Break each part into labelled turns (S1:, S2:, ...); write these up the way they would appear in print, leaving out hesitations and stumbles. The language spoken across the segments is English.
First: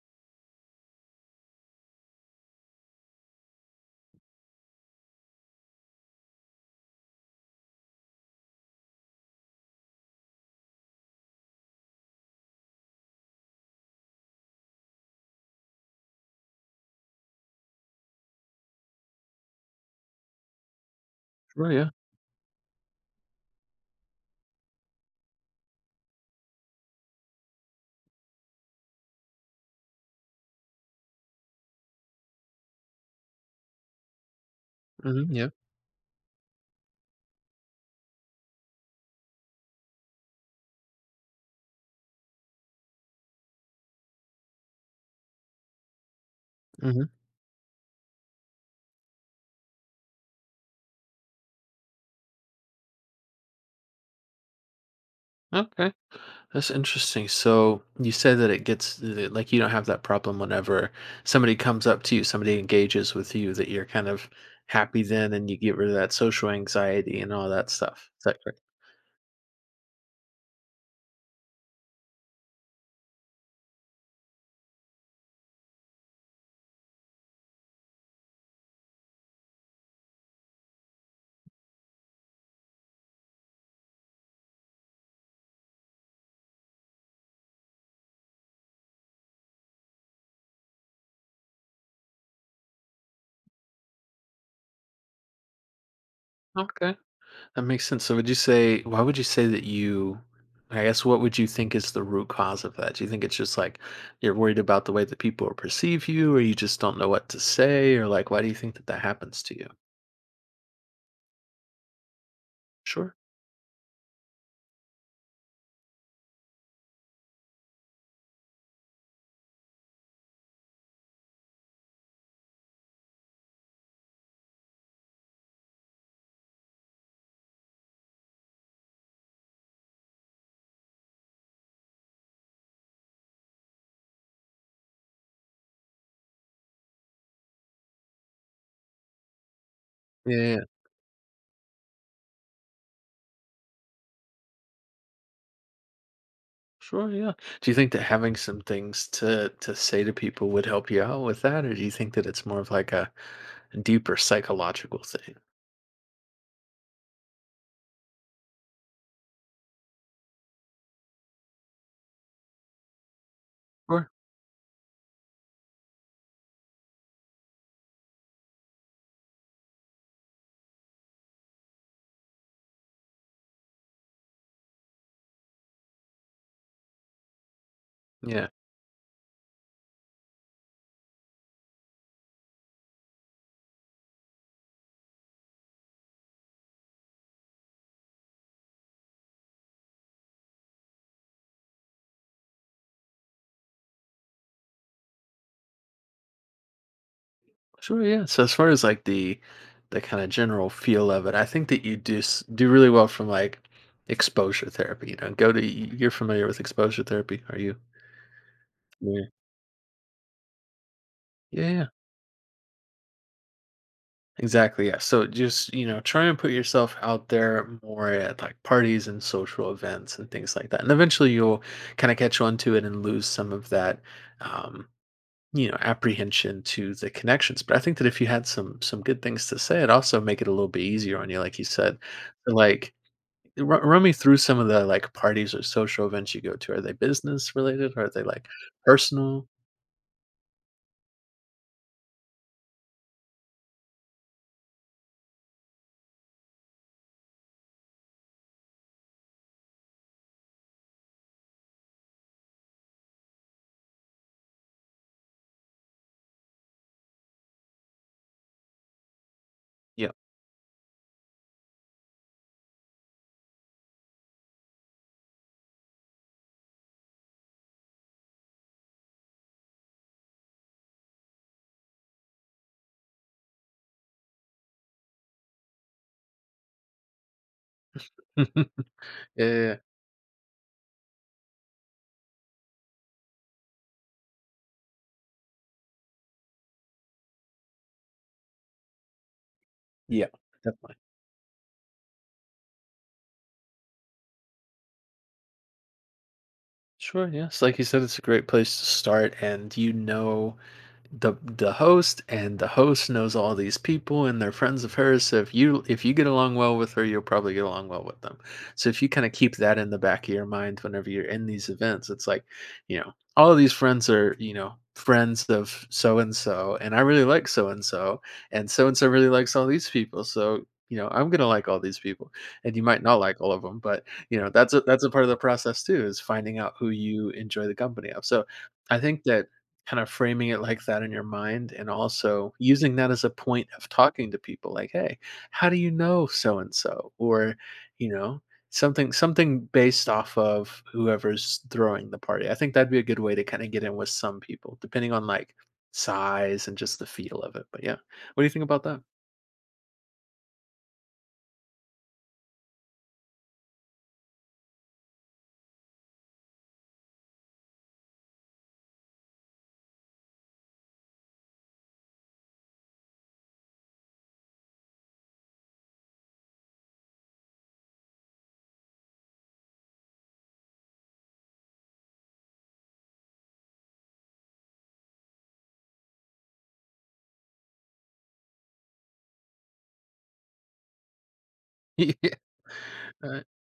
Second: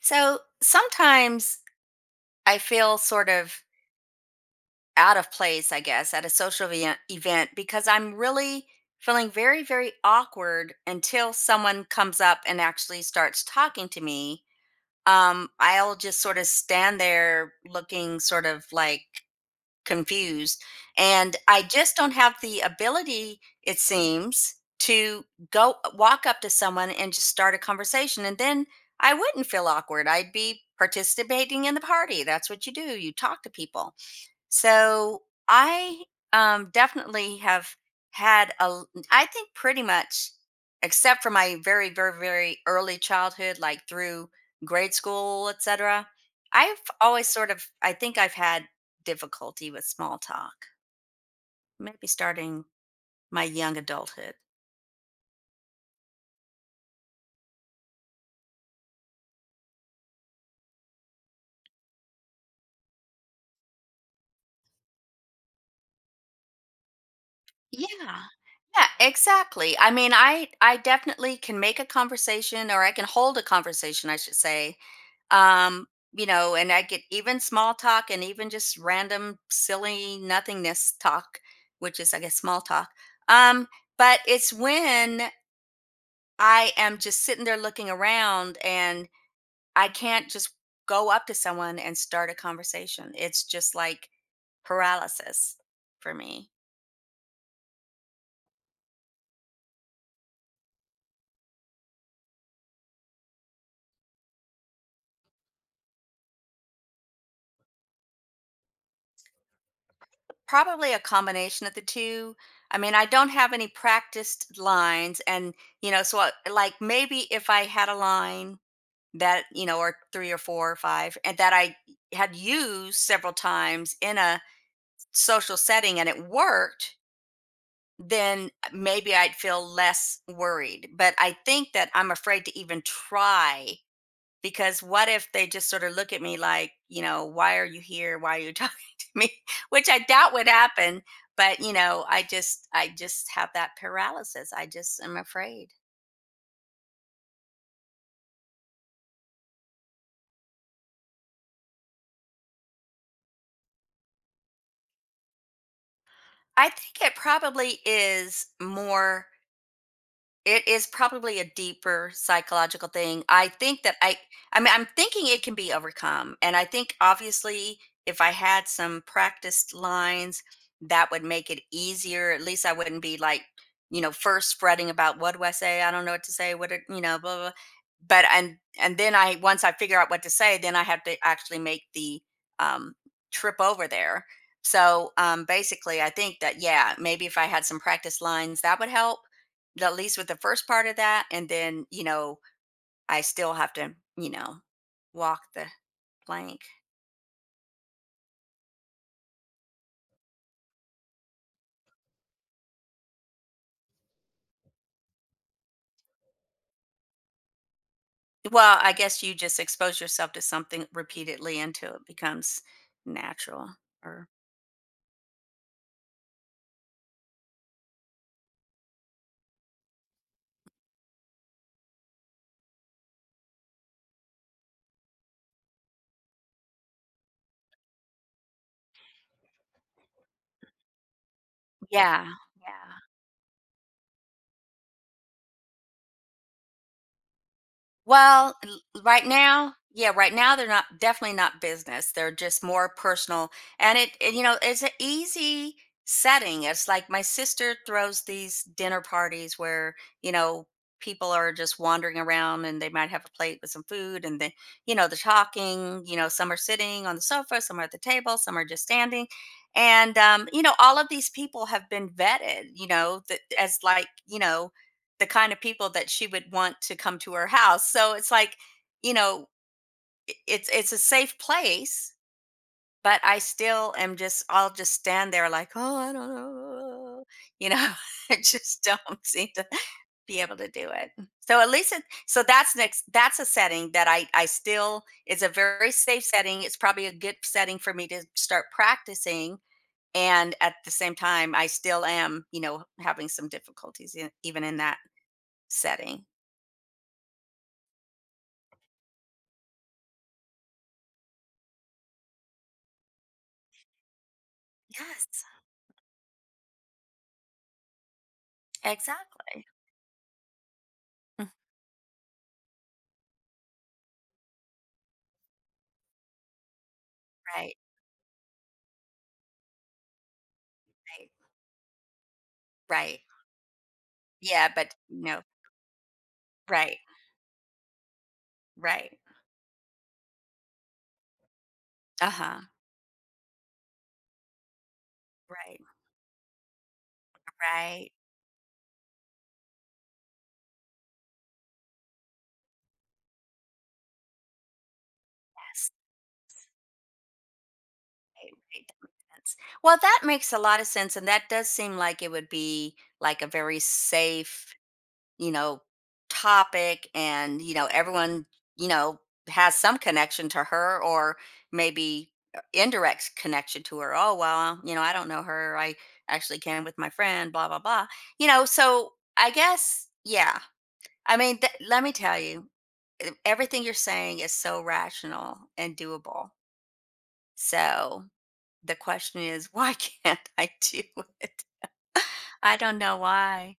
S1: So sometimes I feel sort of out of place, I guess, at a social event because I'm really feeling very, very awkward until someone comes up and actually starts talking to me. I'll just sort of stand there looking sort of like confused. And I
S2: Oh yeah.
S1: just don't have the ability, it seems, to go walk up to someone and just start a conversation. And then I wouldn't feel awkward. I'd be participating in the party. That's what you do. You talk to people. So
S2: Yeah.
S1: I definitely have had I think pretty much, except for my very, very, very early childhood, like through grade school, etc. I've
S2: Hmm.
S1: always sort of, I think I've had difficulty with small talk, maybe starting my young adulthood.
S2: Okay. That's interesting. So you said that it gets that, like you don't have that problem whenever somebody comes up to you, somebody engages with you, that you're kind of happy then, and you get rid of that social anxiety and all that
S1: Yeah.
S2: stuff. Is that correct?
S1: Yeah, exactly. I mean, I definitely can make a conversation, or I can hold a conversation, I should say, um you know, and I get even small talk and even just random silly nothingness talk, which is I guess small talk, um but it's when I am just sitting there looking around and I can't just go up to someone and start a conversation. It's just like paralysis for me.
S2: Okay, that makes sense. So would you say why would you say that you? I guess what would you think is the root cause of that? Do you think it's just like you're worried about the way that people perceive you, or you just don't know what to say, or like why do you think that that happens to you?
S1: Probably a combination of the two. I mean, I
S2: Sure.
S1: don't have any practiced lines, and you know, so I, like maybe if I had a line that, you know, or three or four or five, and that I had used several times in a social setting and it worked, then maybe I'd feel less worried. But I think that I'm afraid to even try, because what if they just sort of look at me like, you know, why are you here, why are you talking to me? Which I doubt would
S2: Yeah, yeah.
S1: happen. But you know, I just have that paralysis. I just am afraid.
S2: Sure, yeah. Do you think that having some things to say to people would help you out with that, or do you think that it's more of like a deeper psychological thing?
S1: I think it probably is more. It is probably a deeper psychological thing. I think that
S2: Sure.
S1: I mean, I'm thinking it can be overcome, and I think obviously if I had some practiced lines, that would make it easier. At least I wouldn't be like, you know, first fretting about what do I say? I don't know what to say. What, it, you know, blah, blah. But
S2: Yeah.
S1: and then I, once I figure out what to say, then I have to actually make the um, trip over there. So basically, I think that yeah, maybe if I had some practice lines, that would help at least with the first part of that, and then, you know, I still have to, you know, walk the plank.
S2: Sure, yeah. So as far as like the kind of general feel of it, I think that you do really well from like exposure therapy. You know, you're familiar with exposure therapy, are you?
S1: Well, I guess
S2: Yeah.
S1: you just expose yourself to something repeatedly
S2: Yeah, yeah.
S1: until it becomes natural, or
S2: Exactly. Yeah. So just, you know, try and put yourself out there more at like parties and social events and things like that. And eventually you'll kind of catch on to it and lose some of that um, you know, apprehension to the connections. But I think that if you had some good things to say, it also make it a little bit easier on you, like you said.
S1: yeah,
S2: So,
S1: yeah.
S2: like run me through some of the like parties or social events you go to. Are they business related? Or are they like
S1: Well, l right
S2: personal?
S1: now, yeah, right now they're not definitely not business. They're just more personal, you know, it's an easy setting. It's like my sister throws these dinner parties where, you know, people are just wandering around and they might have a plate with some food, and they, you know, they're talking, you know, some are sitting on the sofa, some are at the table, some are just standing.
S2: Yeah.
S1: And you know, all of these people have been vetted, you know, that as like, you know, the kind of people that she would want to come to her house. So it's like, you know, it's a safe place, but I still am just I'll just stand there like, oh, I don't know, you know, I
S2: yeah.
S1: just don't seem to be able to do it. So at least it, so that's a setting that I still, it's a very safe setting. It's probably a good setting for me to start practicing,
S2: Yeah.
S1: and
S2: yeah.
S1: at the same time I still am, you know, having some difficulties in, even in that setting.
S2: Sure, yes. Like you said, it's a great place to start, and you know, the host and the host knows all these people and they're friends of hers, so
S1: Yes,
S2: if you get along well with her you'll probably get along well with them. So if you kind of keep
S1: exactly.
S2: that in the back of your mind whenever you're in
S1: Mm,
S2: these events, it's like you know all of these friends are, you know, friends of so and so, and I really like so
S1: right,
S2: and so, and so and so really likes all these people. So you know I'm
S1: right,
S2: gonna like all these people, and you might not
S1: right.
S2: like all of them, but you know
S1: Yeah, but
S2: that's a part of the
S1: no,
S2: process too, is finding out who
S1: right,
S2: you enjoy the company of. So I
S1: right.
S2: think that kind of framing it like that in your mind, and also
S1: Uh-huh.
S2: using that as a point of talking to people like, "Hey, how do
S1: Right,
S2: you know so and so?" Or, you
S1: right.
S2: know, something based off of whoever's throwing the party. I think that'd be a good way to kinda get in with some people, depending on, like,
S1: Yes,
S2: size and just the feel of it, but yeah. What do you
S1: right,
S2: think about
S1: right.
S2: that?
S1: That makes sense. Well, that makes a lot of sense, and that does seem like it would be like a very safe, you know, topic and, you know, everyone, you know, has some connection to her or maybe indirect connection to her. Oh, well, you know, I don't know her. I actually came with my friend, blah, blah, blah. You know, so I guess, yeah. I mean, let me tell you, everything you're saying is so rational and doable. So the question is, why can't I do it?
S2: Yeah.
S1: I don't know
S2: Uh,
S1: why.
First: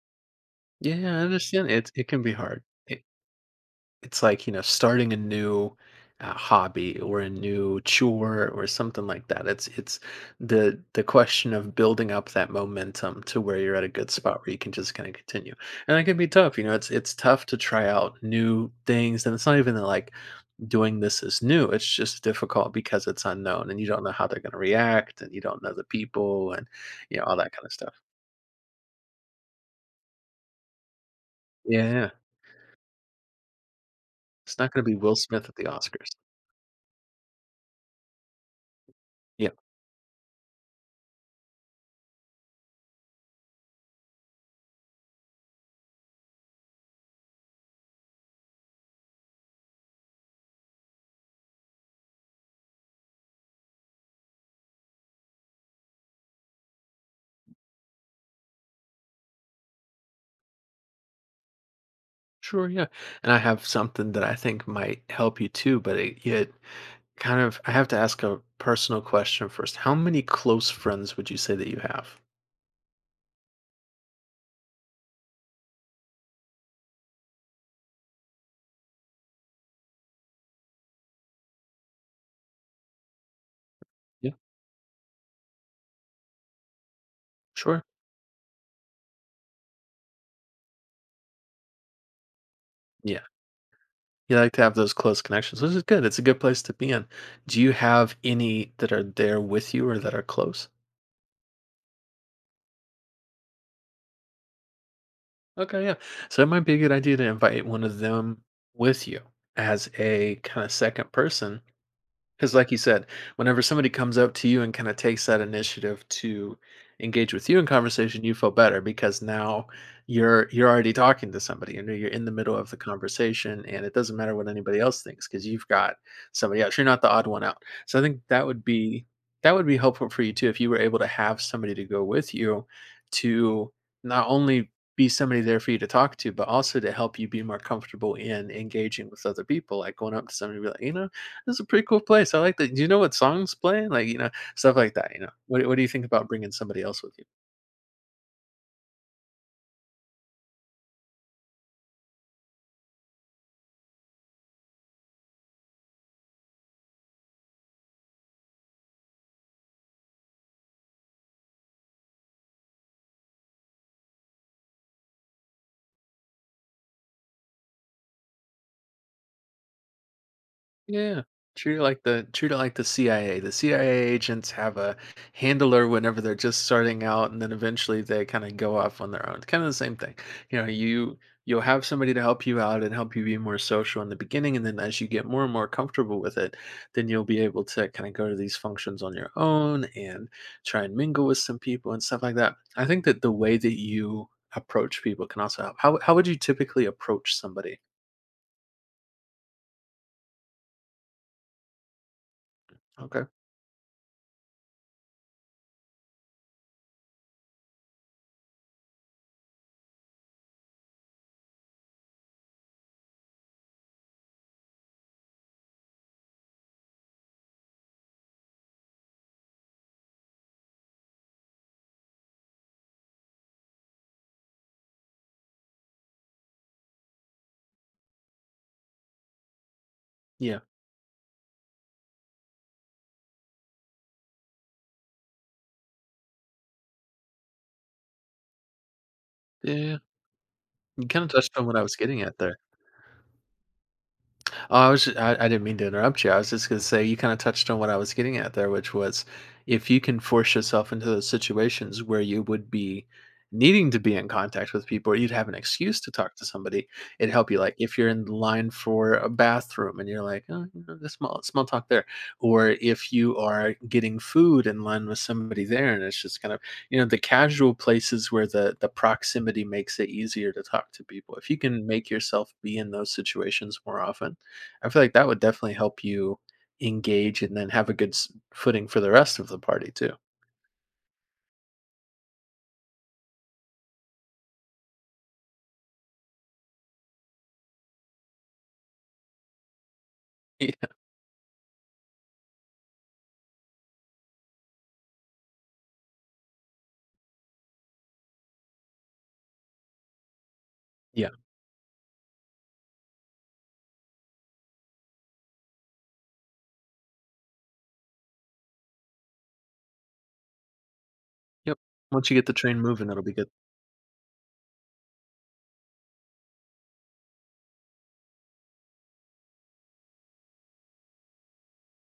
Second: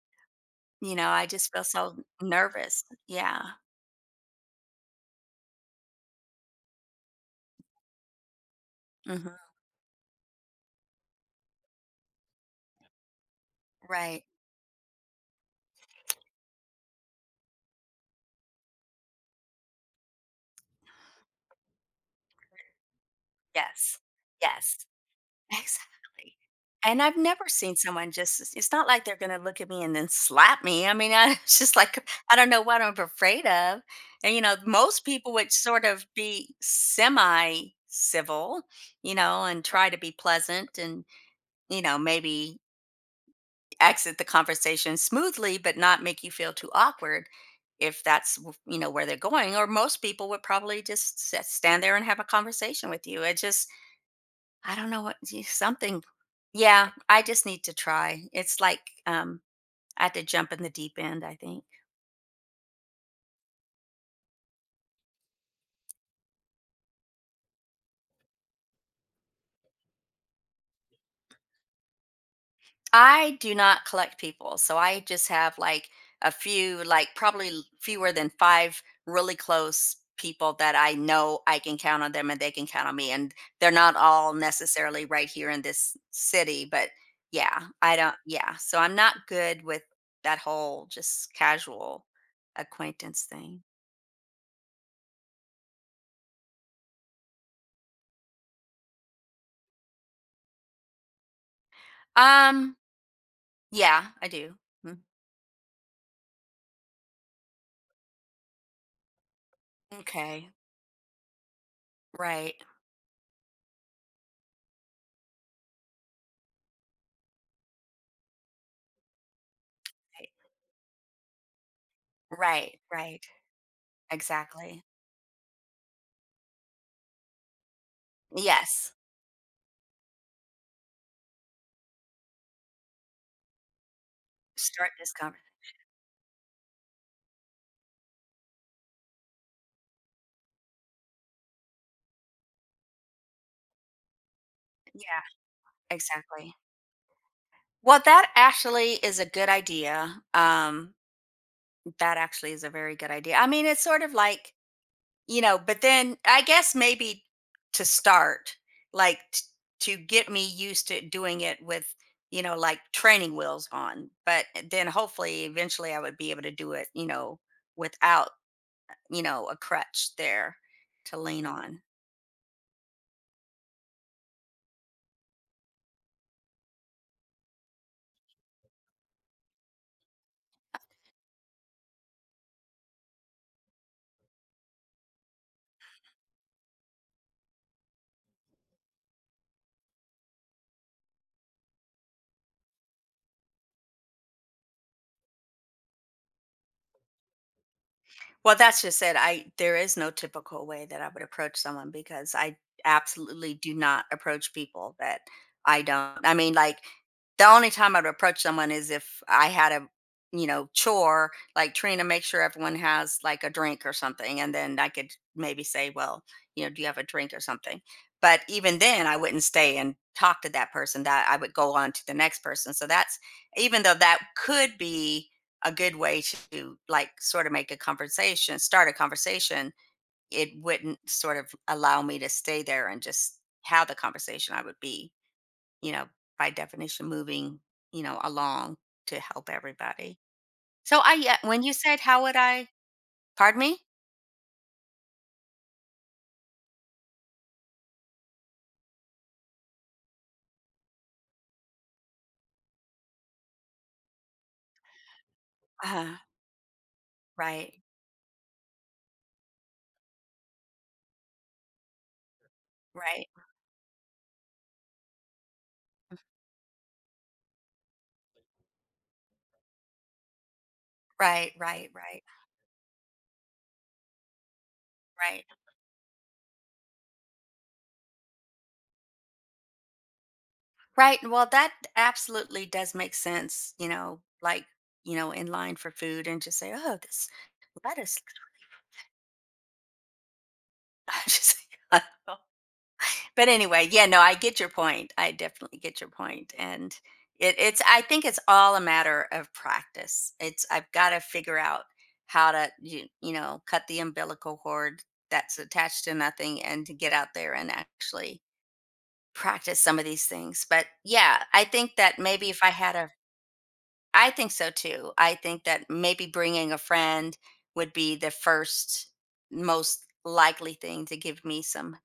S1: You
S2: yeah,
S1: know,
S2: I
S1: I just feel
S2: understand. it.
S1: so
S2: it can be hard.
S1: nervous. Yeah.
S2: It's like, you know, starting a new, hobby or a new chore or something like that.
S1: Hmm.
S2: It's the question of building up that momentum to where you're at a good
S1: Right.
S2: spot where you can just kinda continue, and that can be tough, you know, it's tough to try out new things, and it's not even that, like, doing this is new, it's just difficult because it's unknown, and you
S1: Yes.
S2: don't know how they're gonna
S1: Yes.
S2: react, and you don't know the
S1: Exactly.
S2: people, and,
S1: And I've
S2: you know, all
S1: never
S2: that kinda
S1: seen
S2: stuff.
S1: someone just it's not like they're gonna look at me and then slap me. I mean, I it's just
S2: Yeah, yeah.
S1: like,
S2: yeah.
S1: I don't know what I'm afraid of. And, you know,
S2: It's not gonna be
S1: most
S2: Will
S1: people
S2: Smith
S1: would
S2: at the
S1: sort of
S2: Oscars.
S1: be semi-civil, you know,
S2: Yeah.
S1: and try to be pleasant and, you know, maybe exit the conversation smoothly, but not make you feel too awkward if that's, you know, where they're going. Or most people would probably just stand there and have a conversation with you. It just, I don't know what see, something. Yeah, I just need to try. It's like um, I had to jump in the deep end, I think.
S2: Sure, yeah. And I have something that I think might help you too, but it kind of, I have to ask a personal question first. How many close friends would you say that you have?
S1: I do not collect people, so I just have like a few, like probably fewer than five really close people that I know I can count on them, and they can count on me. And they're not
S2: Yeah.
S1: all necessarily right here in this city, but yeah,
S2: Sure.
S1: I don't. Yeah, so I'm not good with that whole just casual
S2: Yeah.
S1: acquaintance thing.
S2: You like to have those close connections, which is good. It's a good place to be in. Do you have any that are there with you or that are close?
S1: Um, Yeah, I do. Mm.
S2: Okay, yeah. So it might be a good idea to invite one of them with you as a
S1: Okay.
S2: kind of second person. Because,
S1: Right.
S2: like you said, whenever somebody comes up to you and kind of takes that initiative to engage with you in conversation, you feel better because now
S1: Right.
S2: you're already talking to somebody. You know, you're in the middle of the
S1: Right, right.
S2: conversation, and it doesn't matter what anybody
S1: Exactly.
S2: else thinks because you've got somebody else. You're not the odd one out. So I think
S1: Yes.
S2: that would be helpful for you too if you were able to have somebody to go with you to not only
S1: Start
S2: be
S1: this
S2: somebody
S1: conversation.
S2: there for you to talk to, but also to help you be more comfortable in engaging with other people. Like going up to somebody and be like, you know, this is a pretty cool place. I like that. Do you know what songs play? Like, you know, stuff like that, you
S1: Yeah,
S2: know. What do you think about bringing
S1: exactly.
S2: somebody else with you?
S1: Well, that actually is a good idea. That actually is a very good idea. I mean, it's sort of like, you know, but then I guess maybe to start, like t to get me used to doing it with, you know, like training wheels on, but then hopefully eventually I would be able to do it, you know, without, you know, a crutch there to
S2: Yeah.
S1: lean
S2: True
S1: on.
S2: to like the true to like the CIA. The CIA agents have a handler whenever they're just starting out, and then eventually they kind of go off on their own. Kind of the same thing. You know, you'll have somebody to help you out and help you be more social in the beginning, and then as you get more and more comfortable with it, then you'll be able to kind of go to these functions on your own and try and mingle with some people and stuff like that. I think that the way that you approach people can also help. How would you typically approach somebody?
S1: Well, that's just it. I there is no typical way that I would approach someone, because I
S2: Okay.
S1: absolutely do not approach people that I don't. I mean, like the only time I'd approach someone is if I had a, you know, chore like trying to make sure everyone has like a drink or something, and then I could maybe say, well, you know, do you have a drink or something. But even then I wouldn't stay and talk to that person, that I would go on to the next person. So that's, even though that could be a good way to like sort of make a conversation, start a conversation, it
S2: Yeah.
S1: wouldn't sort of allow me to stay there and just have the conversation. I would be, you know, by definition moving, you know, along to help
S2: Yeah.
S1: everybody. So
S2: You
S1: I
S2: kinda
S1: yeah,
S2: touched
S1: when
S2: on
S1: you
S2: what I was
S1: said
S2: getting
S1: how
S2: at
S1: would
S2: there.
S1: I, pardon me?
S2: Oh, I didn't mean to interrupt you. I was just going to say you kind of touched on what I was getting at there, which was if you can force yourself into those situations where you would be needing to be in contact with people, or you'd have an excuse to
S1: Uh,
S2: talk to somebody. It'd help you.
S1: right,
S2: Like if you're in line for a bathroom and you're like, oh, you know, this small talk there, or if
S1: right,
S2: you are getting food in line with somebody there, and it's just kind of, you know, the casual places where the proximity makes it easier to talk to people. If
S1: right,
S2: you can
S1: right,
S2: make
S1: right,
S2: yourself be in those situations more often, I feel like that would
S1: right,
S2: definitely help you engage and then have a good footing for the rest of the party too.
S1: right. Well, that absolutely does make sense, you know, like, you know, in line for food and just say, oh, this lettuce.
S2: Yeah.
S1: Just, but anyway, yeah, no, I get your point. I definitely get your point. And it, it's, I think it's all a matter of practice. It's, I've got to
S2: Yeah.
S1: figure out how to, you know, cut the umbilical cord that's attached to nothing and to get out there and actually practice some of these things. But yeah, I
S2: Yep.
S1: think that
S2: Once you get
S1: maybe
S2: the
S1: if I
S2: train
S1: had
S2: moving,
S1: a,
S2: it'll be good.
S1: I think so too. I think that maybe bringing a friend would be the first most likely thing to give me some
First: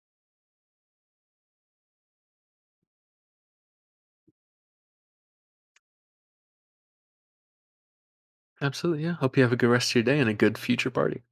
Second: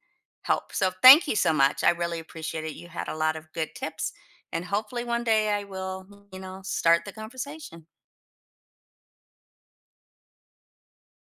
S1: help. So thank you so much. I really appreciate it. You had a lot of good tips, and hopefully one day I will, you know, start the conversation.
S2: Absolutely. Yeah. Hope you have a good rest of your day and a good future party.